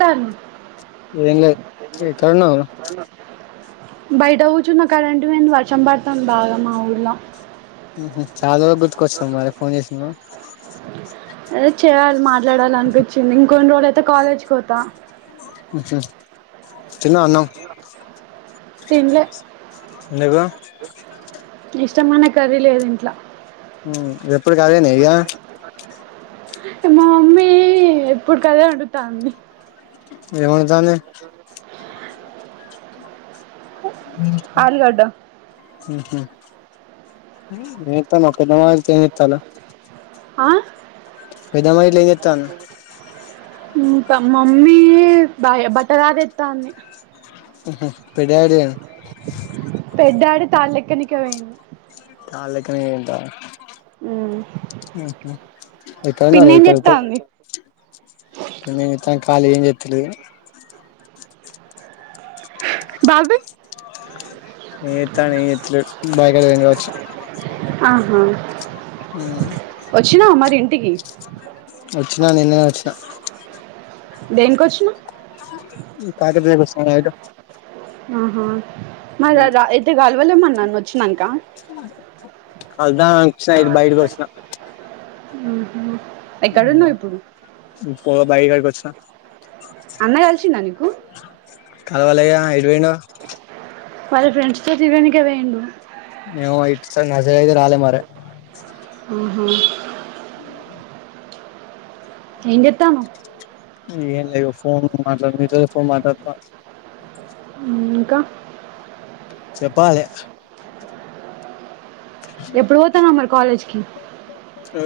తన్ ఏం లేదు ఎక్కడున్నావ్ బయట కూర్చున్న కరెంటు ఏంది వర్షం పడతాను బాగా మా ఊర్లో ఉహూ చాలా వరకు గుర్తుకొచ్చినం మరి ఫోన్ చేసినావు అదే చేయాలి మాట్లాడాలి అనిపించింది ఇంకొన్ని రోజులు అయితే కాలేజ్కి పోతా ఉహూ తిన్నావా అన్నం తినలే ఎందుకు ఇష్టమైన కర్రీ లేదు ఇంట్లో ఉమ్ ఎప్పుడు కదేన ఇక మా మమ్మీ ఎప్పుడు కదే వండుతాంది ఏమండుతంది స ఉమ్ ఉహూ ఏంత మకు నతేని ఇత్తలా ఆ పెద్ద గెయిట్లేదే మమ్మీ బా బట్టరాలెత్త వుంది పెద్ద డాడీ పెద్దాడు తాళెక్కనిక పోయిండు తాలెక్కన ఎంటా ఉహూ పిన్ని ఎక్కడున్నారు ఏం ఎక్కడెక్కడో చేత్తాంది నేనైతే ఖాళీగా ఏం చేత్తలేదు బాబి ఏం చేత్తం ఏం చేత్తలేదు బాయకడ పనిచేత్తం ఆహా ఉమ్ వచ్చినావా మరి ఇంటికి వచ్చిన నిన్నే వచ్చిన దేనికొచ్చినావ్ [unintelligible] ఆహా మా దదా అయితే కాలవలేమన్న వచ్చినాక అద్ద వచ్చిన బయటకి వచ్చిన ఉహూ ఉమ్ ఇప్పుడు దా బాయకాడికొచ్చినా అన్న కలిసిండా నీకు కావాలయ ఎటుపోయినవ్ వాళ్ళ ఫ్రెండ్స్ తో తీ యడానికి పోయిండు మేము ఇటు సై ఆ సైడ్ అయితే రాలే మరి మ్మ్ఉమ్మ్ ఉ ఏం చెత్తానవ్ ఏంలే ఇగో ఫోన్ మాట్లాడు నీతో ఫోన్ మాట్లాడుతున్న ఇంకా చెప్పాలి ఎప్పుడు పోతాన్నావ్ మరి కాలేజ్‌కి ఆ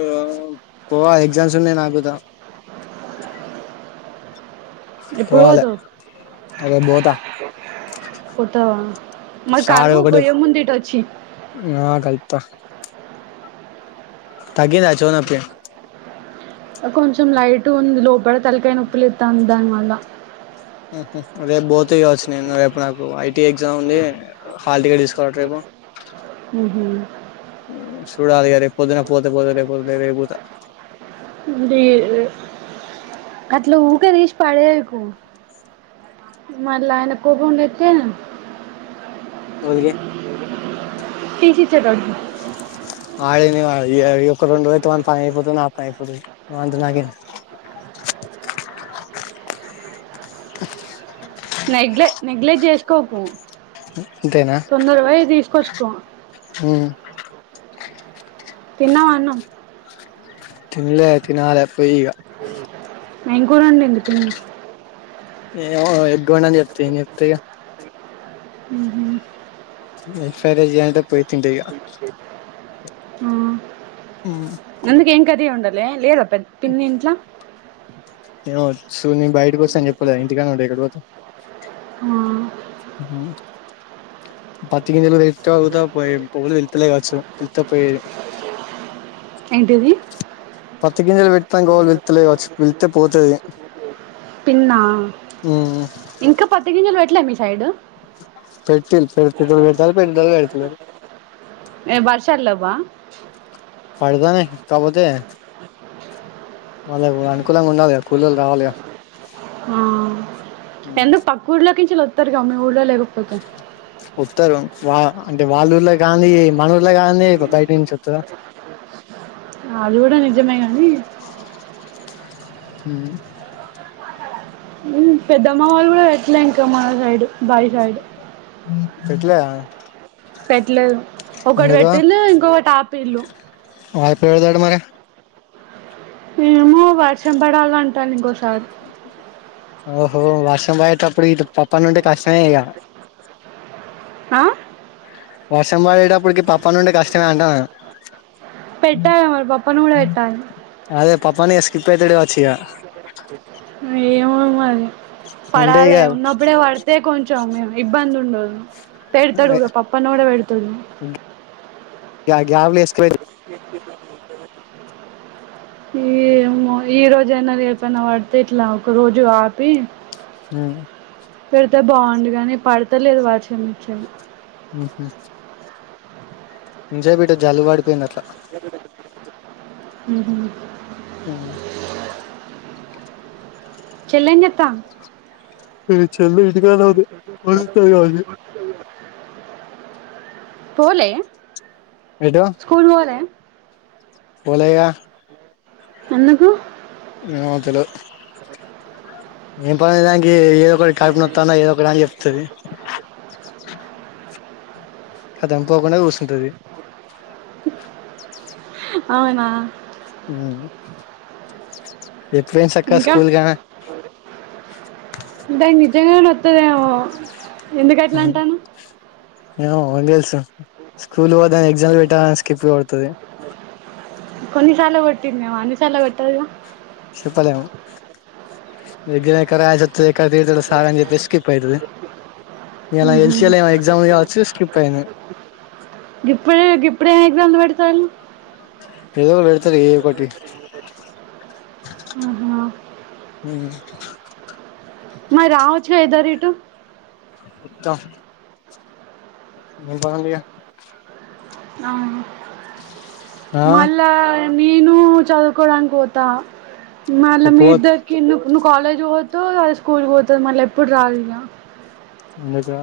పోవా ఎగ్జామ్స్ ఉన్నాయి నాకుతా ఎప్పుడు పోవాలే పోతావ్ రేపు పోతా పోతావా మరి సార్ కలువు ఒకటే పోయేముందు ఇటొచ్చి ఆ కలుత్తా తగ్గిందా చివి నొప్పి ఆ కొంచెం లైట్‌గా ఉంది లోపల తలకాయ నొప్పి లేత్తంది దానివల్ల ఆహా రేపు బోతా కావచ్చు నేను రేపు నాకు ఐటీ ఎగ్జామ్ ఉంది హాల్ టికెట్ తీసుకోవాలట రేపు మ్మ్ఉమ్మ్ సూడాలి ఇగ రేపు పొద్దున పోతే పోతా లేకపోతే లేదు రేప్ పోతా డి అట్ల ఉకే తీసి పాడేయకు మళ్లా ఆయనకు కోపం లేతే ఎవరికి టిసి ఇచ్చేటోళ్లకి ఆయనే ఈ ఒక్క రెండు రోజులు అయితే వాని పని అయిపోతాది నా పని అయిపోతాది వానితో నాకేమీ నెగ్లె నెగ్లెక్ట్ చేసుకోకు ఇంతేనా తొందర పోయి తీసుకొచ్చుకో ఉమ్మ్ తిన్నావా అన్నం తిన్లే తినాలే పోయి ఇగ ఏం కూర వండింది పిన్ని ఏమో బోయినంక చెప్తా ఏం చెప్తా ఇగ మ్మ్ఉమ్మ్ ఎగ్ ఫ్రైడ్ రైస్ చేయంటే పోయి తింటాయి ఇగ ఆ, ఉమ్ అందుకే ఏం కర్రీ వండలే లేదా పె పిన్ని ఇంట్లా ఏమో చూ నేను బయటకి వచ్చినా అని చెప్పలే ఇంటికానే ఉంటది ఎక్కడా పోత ఆ, ఉమ్ పత్తి గింజలు పెటే అళ్లతో పోయేది ఎవళ్ళు పిలుత్తాలే కావచ్చు పిలిత్తే పోయేది ఏంటిది పత్తి గింజలు పెత్తనికి ఎవళ్ళు పిలుత్తాలే కావచ్చు పిలుత్తే పోతది పిన్నా మ్మ్ ఇంకా పత్తి గింజలు పెట్లే మీ సైడు పెట్టిల్లు పెట్టేటోళ్ళు పెడతారు పెట్టేటోలు పెడతలేదు ఏ వర్షాలు లెవ్వా పడతన్నయ్ కాకపోతే వాళ్ళకు అనుకూలంగా ఉండాలిగా కూలోల్లు రావాలిగా ఆ ఎందుకు పక్కూర్లో కించెళ్ళి వత్తరుగా మీ ఊళ్లో లేకపోతే వత్తరు వా అంటే వాళ్లు ఊర్లో కానిదే మన ఊరిలో కానిదే బయట నుంచి వత్తదా అది కూడా నిజమే గానీ ఉమ్ పెద్దమ్మ వాళ్ళు కూడా పెట్టలే ఇంకా మా సైడ్ బాయి సైడ్ పెట్టలే పెట్టలేదు. ఒకటి పెట్టిల్లు ఇంకొకటి ఆపిల్లు ఆ ఎప్పుడు పెడతాడంట మరి ఏమో వర్షం పడాలాంట ఇంకోసారి ఓహో! వర్షం బడేటప్పుడు ఇటు పప్ప నుంటే కష్టమే ఇగ ఆ వర్షం పడేటప్పటికి పప్ప నుండి కష్టమే అంటాన్నాను. పెట్టా మరి పప్ప ను కూడా పెట్టాలి. అదే పప్పాన్న స్కిప్ అయితడు గా వచ్చు ఇగ ఏమో మరి ఉంటే పడాలి ఇక ఉన్నప్పుడే పడు అదే కొంచెం మేము ఇబ్బంది ఉండదు. పెడతాడు పప్పన్న కూడా పెడతాడు. య గ్యావులే ఎస్క్వేర్‌ ఏమో ఈ రోజైనా రేపైనా పడితే ఎట్లా ఒక రోజు ఆపి ఉ పడితే బాగుండు గానీ పడతాలేదు వర్షం ఆహ చ ఇంతసేపు ఇట్లా జల్లు పడిపోయింది అట్లా మ్ మ్ చెల్లి ఏం చేస్తా మీ చెల్లి ఇంటికాడే ఉంది వస్తాది గావచ్చు. పోలే ఎటు స్కూల్ పోలే పోలేగా ఎందుకు ఏమో తెలవదు ఏం పని దానికి ఏదో ఒకట కడుపు నొత్తది ఏదో ఒకటి దానికి చెప్తాది. ధమ్ పోకుండా కూసుకుంటాది. అవునా మ్ యెట్లైంది సక్కగా ఇంకా స్కూల్ కానా దానికి నిజంగా నోత్తదేమో ఎందుకు అట్లా గానే అంటాన్నావు. ఏమో ఎవనికి తెలుసు స్కూల్ పోతే ఎగ్జామ్ పెడతారని స్కిప్ కొడతాది. అ కొన్నిసార్లు కొట్టింది ఏమో అన్నిసార్లు కొట్టదు గా చెప్పలేము ఎగ్జామ్ ఎక్కడ రాయలసీ వస్తుందో ఎక్కడ సార్ తిడతాడు అని చెప్పేసి స్కిప్ అయితాది. ఇయలా ఊహూ. తెలిసి ఏమో ఎగ్జామ్ కావచ్చు స్కిప్ అయింది. గిప్పుడే గిప్పుడే ఏం ఎగ్జాములు పెడతారు. ఏవో పెడతారు ఏవో ఒకటి ఆహా! మరి రావచ్చుగా ఇద్దరు ఇటు ఉత్త [unintelligible] అ అ మళ్ళా నేను చదువుకోడానికి పోత మళ్ళా మీ పో [unintelligible] [unintelligible] నువ్వు కాలేజ్ పోతువు అ స్కూల్కి పోతుంది మళ్ళీ ఎప్పుడు రా [unintelligible] ఎందుకు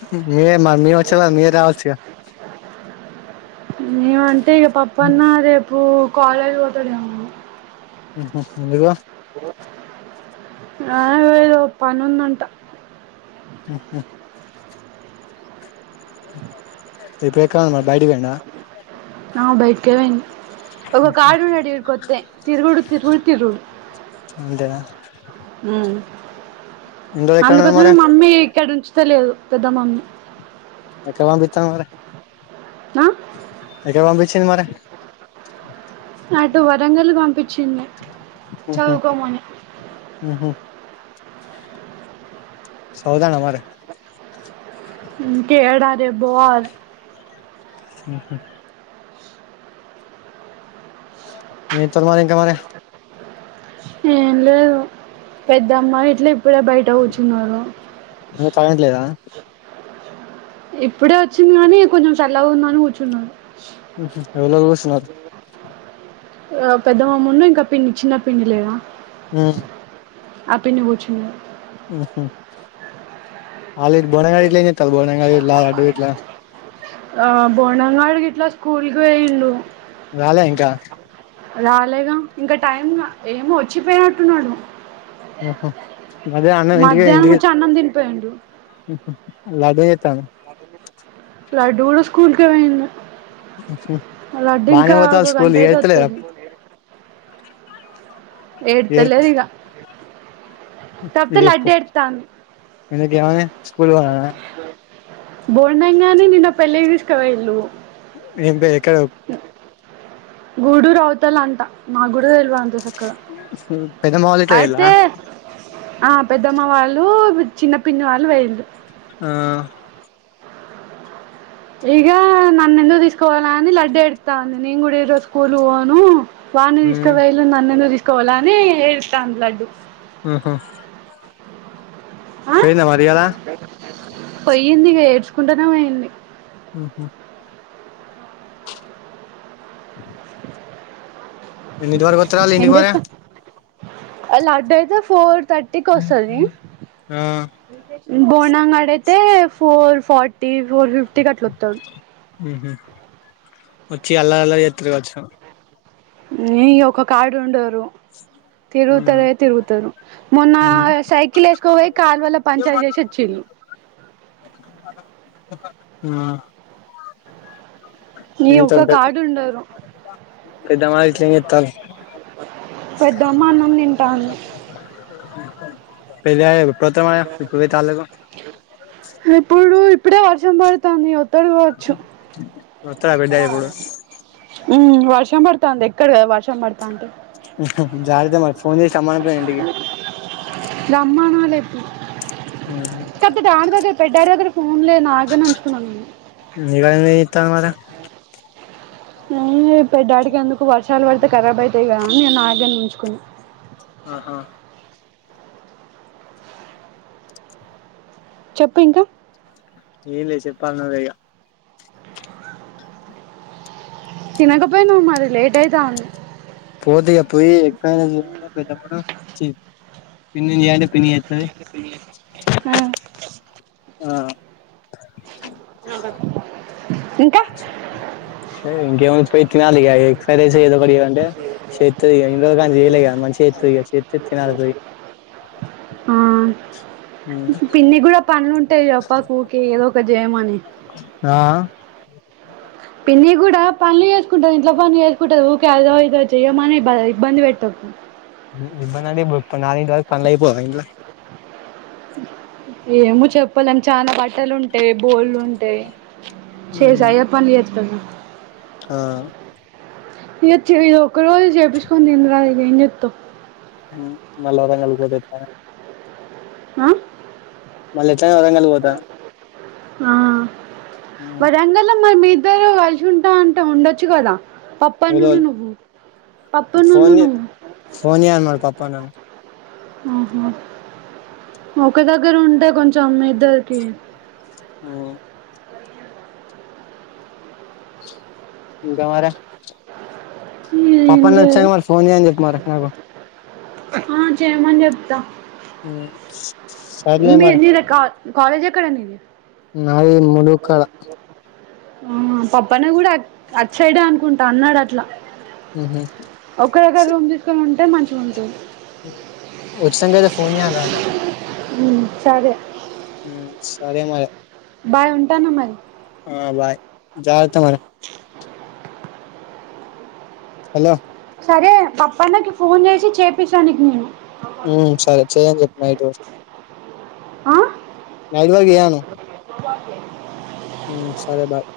[unintelligible] మీరు రా వచ్చుగా మేమంటే ఇగ పపన్న రేపు కాలేజ్ పోతాడు ఏమో [unintelligible] [unintelligible] పనుంది అంట ఆహ [unintelligible] బయటికి పోయిండ ఆ బయటికే [unintelligible] ఒక కార్డు అడిగుడి [unintelligible] తిరుగుడు తిరుగుడు తిరుగుడు అంతేన ఉన్నాడు అందుకోసమే మరి మమ్మీ ఇక్కడ ఉంచిత లేదు పెద్ద మమ్మీ ఎక్కడ మాం బిత్తా మరి ఆ? ఎక్కడ [unintelligible] [unintelligible] వరంగల్ పంపించిం [unintelligible] ఉహూ సదువుతాడ మరి [unintelligible] స స [unintelligible] [unintelligible] పెద్దమ్మ ఇట్లా ఇప్పుడే బయట కూర్చున్నారు [unintelligible] ఇప్పుడే వచ్చింది కానీ కొంచెం [unintelligible] ఉందని కూర్చున్నాను [unintelligible] ఇంకా పిన్ని చిన్ని పిన్ని లేదా ఆ ఆ పిన్ని [unintelligible] బోనంగాడు ఇట్లా స్కూల్కి వెేయిండు రాలే ఇంక రాలేగా ఇంక టైమ్ ఏమో వచ్చి పోయినట్టున్నాడు ఉహు అదే అన్నం ఇంటికి మధ్యాహ్నం ఇంటికి ఒచ్చి అన్నం తిని పోయిండు [unintelligible] లడ్డు కూడ స్కూల్కే పోయింది లడ్డు బానే ఇంకా పోతాళ్ళు గంట స్కూల్ అయితే ఏడ్తలేదా వస్తది ఏడ్ ఎడ్తలేదు ఇగ కాకపోతే లడ్డు ఎడతాంది [unintelligible] [unintelligible] నిన్న పెళ్ళికి తీసుక పోయిండు ఎం ఎక్కడ గూడురు అవుతల అంట నా గుడ [unintelligible] అంత సక్కగా పెద్దమ్మ వాళ్ళ ఇంట్ల పోయిల్లా అయితే ఆ పెద్దమ్మ వాళ్ళు చిన్న పిన్ని వాళ్ళు [unintelligible] ఆ ఇగ నన్ను ఎందుకు తీసుకవోలె అని లడ్డ ఏడుత్తంది నేను కూడా ఈ రోజు స్కూల్ పోను వాన్నీ ఉమ్ తీసుకవోయిళ్ళు నన్నును తీసుకవోలె అని ఏడుత్తంది లడ్డు ఆహా ఆ పెయింద మరియాల పోయింది ఇగా ఏడ్చుకుంటానే పోయింది ఉహు ఎన్నింటి వరకువత్తరాల్లు ఇంటికి మరె లడ్డయితే ఫోర్ థర్టీకి వస్తది ఆ బోండం గాడు అయితే ఫోర్ ఫార్టీ ఫోర్ ఫిఫ్టీకి అట్ల వొత్తడు ఉహు వచ్చి అల్లరల్లారి చేత్తారు కావొచ్చు ఏ ఇగ ఒక కాడ ఉండరు ఉమ్ తిరుగుతారే తిరుగుతారు మొన్న ఉమ్ సైకిల్ వేసుకోపోయి కాలువల పంచర్ చేసి ఓచిల్లూ ఆ ఈ ఏంటో ఒక్క కాడుండారు పెద్దమ్మ గిట్ల ఏం చెత్తల్లు పెద్దమ్మ అన్నం తింటాంది పెద్దడాడ్ అప్పుడు ఒత్తండు మరి ఇప్పుడు వోయి తాళ్లకు ఇప్పుడు ఇప్పుడే వర్షం పడుతాంది ఒత్తాడు కావచ్చు వత్తడా పెద్ద ఇప్పుడు వర్షం పడుతాంది ఎక్కడు కదా వర్షం పడుతంటే జారత మరి ఫోన్ చేసి రమ్మనకపోయినవ్ ఇంటికి రమ్మానాలే కాపోతే డాడీ దగ్గర పెద్ద డాడీ దగ్గర ఫోన్లేదు నా దగ్గరనే ఉంచుకున్నా నేను నీ దగ్గర ఏం జేత్తంది మరి ఏం లేదు పెద్దాడికి ఎందుకు వర్షాలు పడితే కరాబ్ అయితాయి కదాని ఇగ నా దగ్గరనే ఉంచుకున్న ఆహా చెప్పు ఇంకా ఏమ్లె చెప్పాల నువ్వే ఇగ తినకపోయినావు మరీ లేట్ అయితంది పోతిగా పోయి ఎగ్ ఫ్రైడ్ రైస్ చేయమంటా పెద్దమ్మను చి పిన్నిన్ చేయంటా పిన్ని చెత్తది ఆ ఆ అలా ఇంకా సరే ఇంకేముంది పోయి తినాలి ఎగ్ ఫ్రైడ్ రైస్ ఏదో ఒకటి చేయమంటే చేత్తది ఇగ ఇన్ని రోజుల కాంచి చేయలే కదా చెత్తదిగా తినాలి పోయి ఆ పిన్ని కూడా పనులు ఉంటాయి చెప్పకు ఊకే ఏదో ఒకటీ జేయమని ఆ పిన్ని కూడా పనులు చేసుకుంటది ఇంట్లో పనులు చేసుకుంటది ఊకే ఆదో ఇదో చెయ్యమని ఇబ్బంది పెట్టకు ఇబ్బందంటే ఇప్పుడు నాలుగింటి వరకు పనులు ఐపోవా ఇంట్ల ఏమో చెప్పాలేమ్ చానా బట్టలు ఉంటాయి బోళ్లు ఉంటాయి చేసా అయ్యే పనులు చెత్తది ఆ ఇక చే ఇది ఒక రోజు చేపిచ్చుకొంనీ తీనురాదు ఇగ ఏం చెత్తవ్ ఉ మల్లా వరంగల్ వోతే ఎట్ల ఆ మళ్ళా ఎట్లాగో వరంగల్ ఓతా ఆ వరంగలో మరి మీద్ ఇద్దరు గల్చుంటా అంటే ఉండొచ్చు గదా పప్ పన్నును ఏదోల్ నువ్వు పప్ప నున్న ఫోన్ చే నవ్వు ఫోన్ జేయనది పప్పు అన్ననికి ఆహా ఒక దగ్గర ఉంటే కొంచెం మీ ఇద్దరికి ఓ ఆ ఇంకా మరి ఏం పప్పన్న వచ్చాక లేదు మరి ఫోన్ జేయని జేప్ మార నాకు ఆ చేయమన్ జేప్తా ఉహ్ మీ నీడా కా కాలేజ్ ఎక్కడ నీది నాది ములుగు కాడ ఆ పప్పన గూడా అట్ అచ్చడే అనుకుంటా అన్నాడు అట్లా ఉహుహ్ ఒకే దగ్గర రూమ్ దీసుకొని ఉంటే మంచిగా ఉంటుంన్ ఉచితంగా అయితే ఫోన్ జేయరాద్ పాప ఉహ్మ్ సరే ఉహ్మ్ సరే మరి బాయ్ ఉంటాను మర్ ఆ బాయ్ జాగ్రత్త మరి హలో సరే బప్పన్నకి ఫోన్ జేసి చేపిచనా నీక్ నీను ఉహ్ సరే చెయ్యని జేప్ నైట్ వర్క్ నైట్ వరగ్ జేయ్యాను. ఊవకే ఉహ్మ్ సరే బాయ్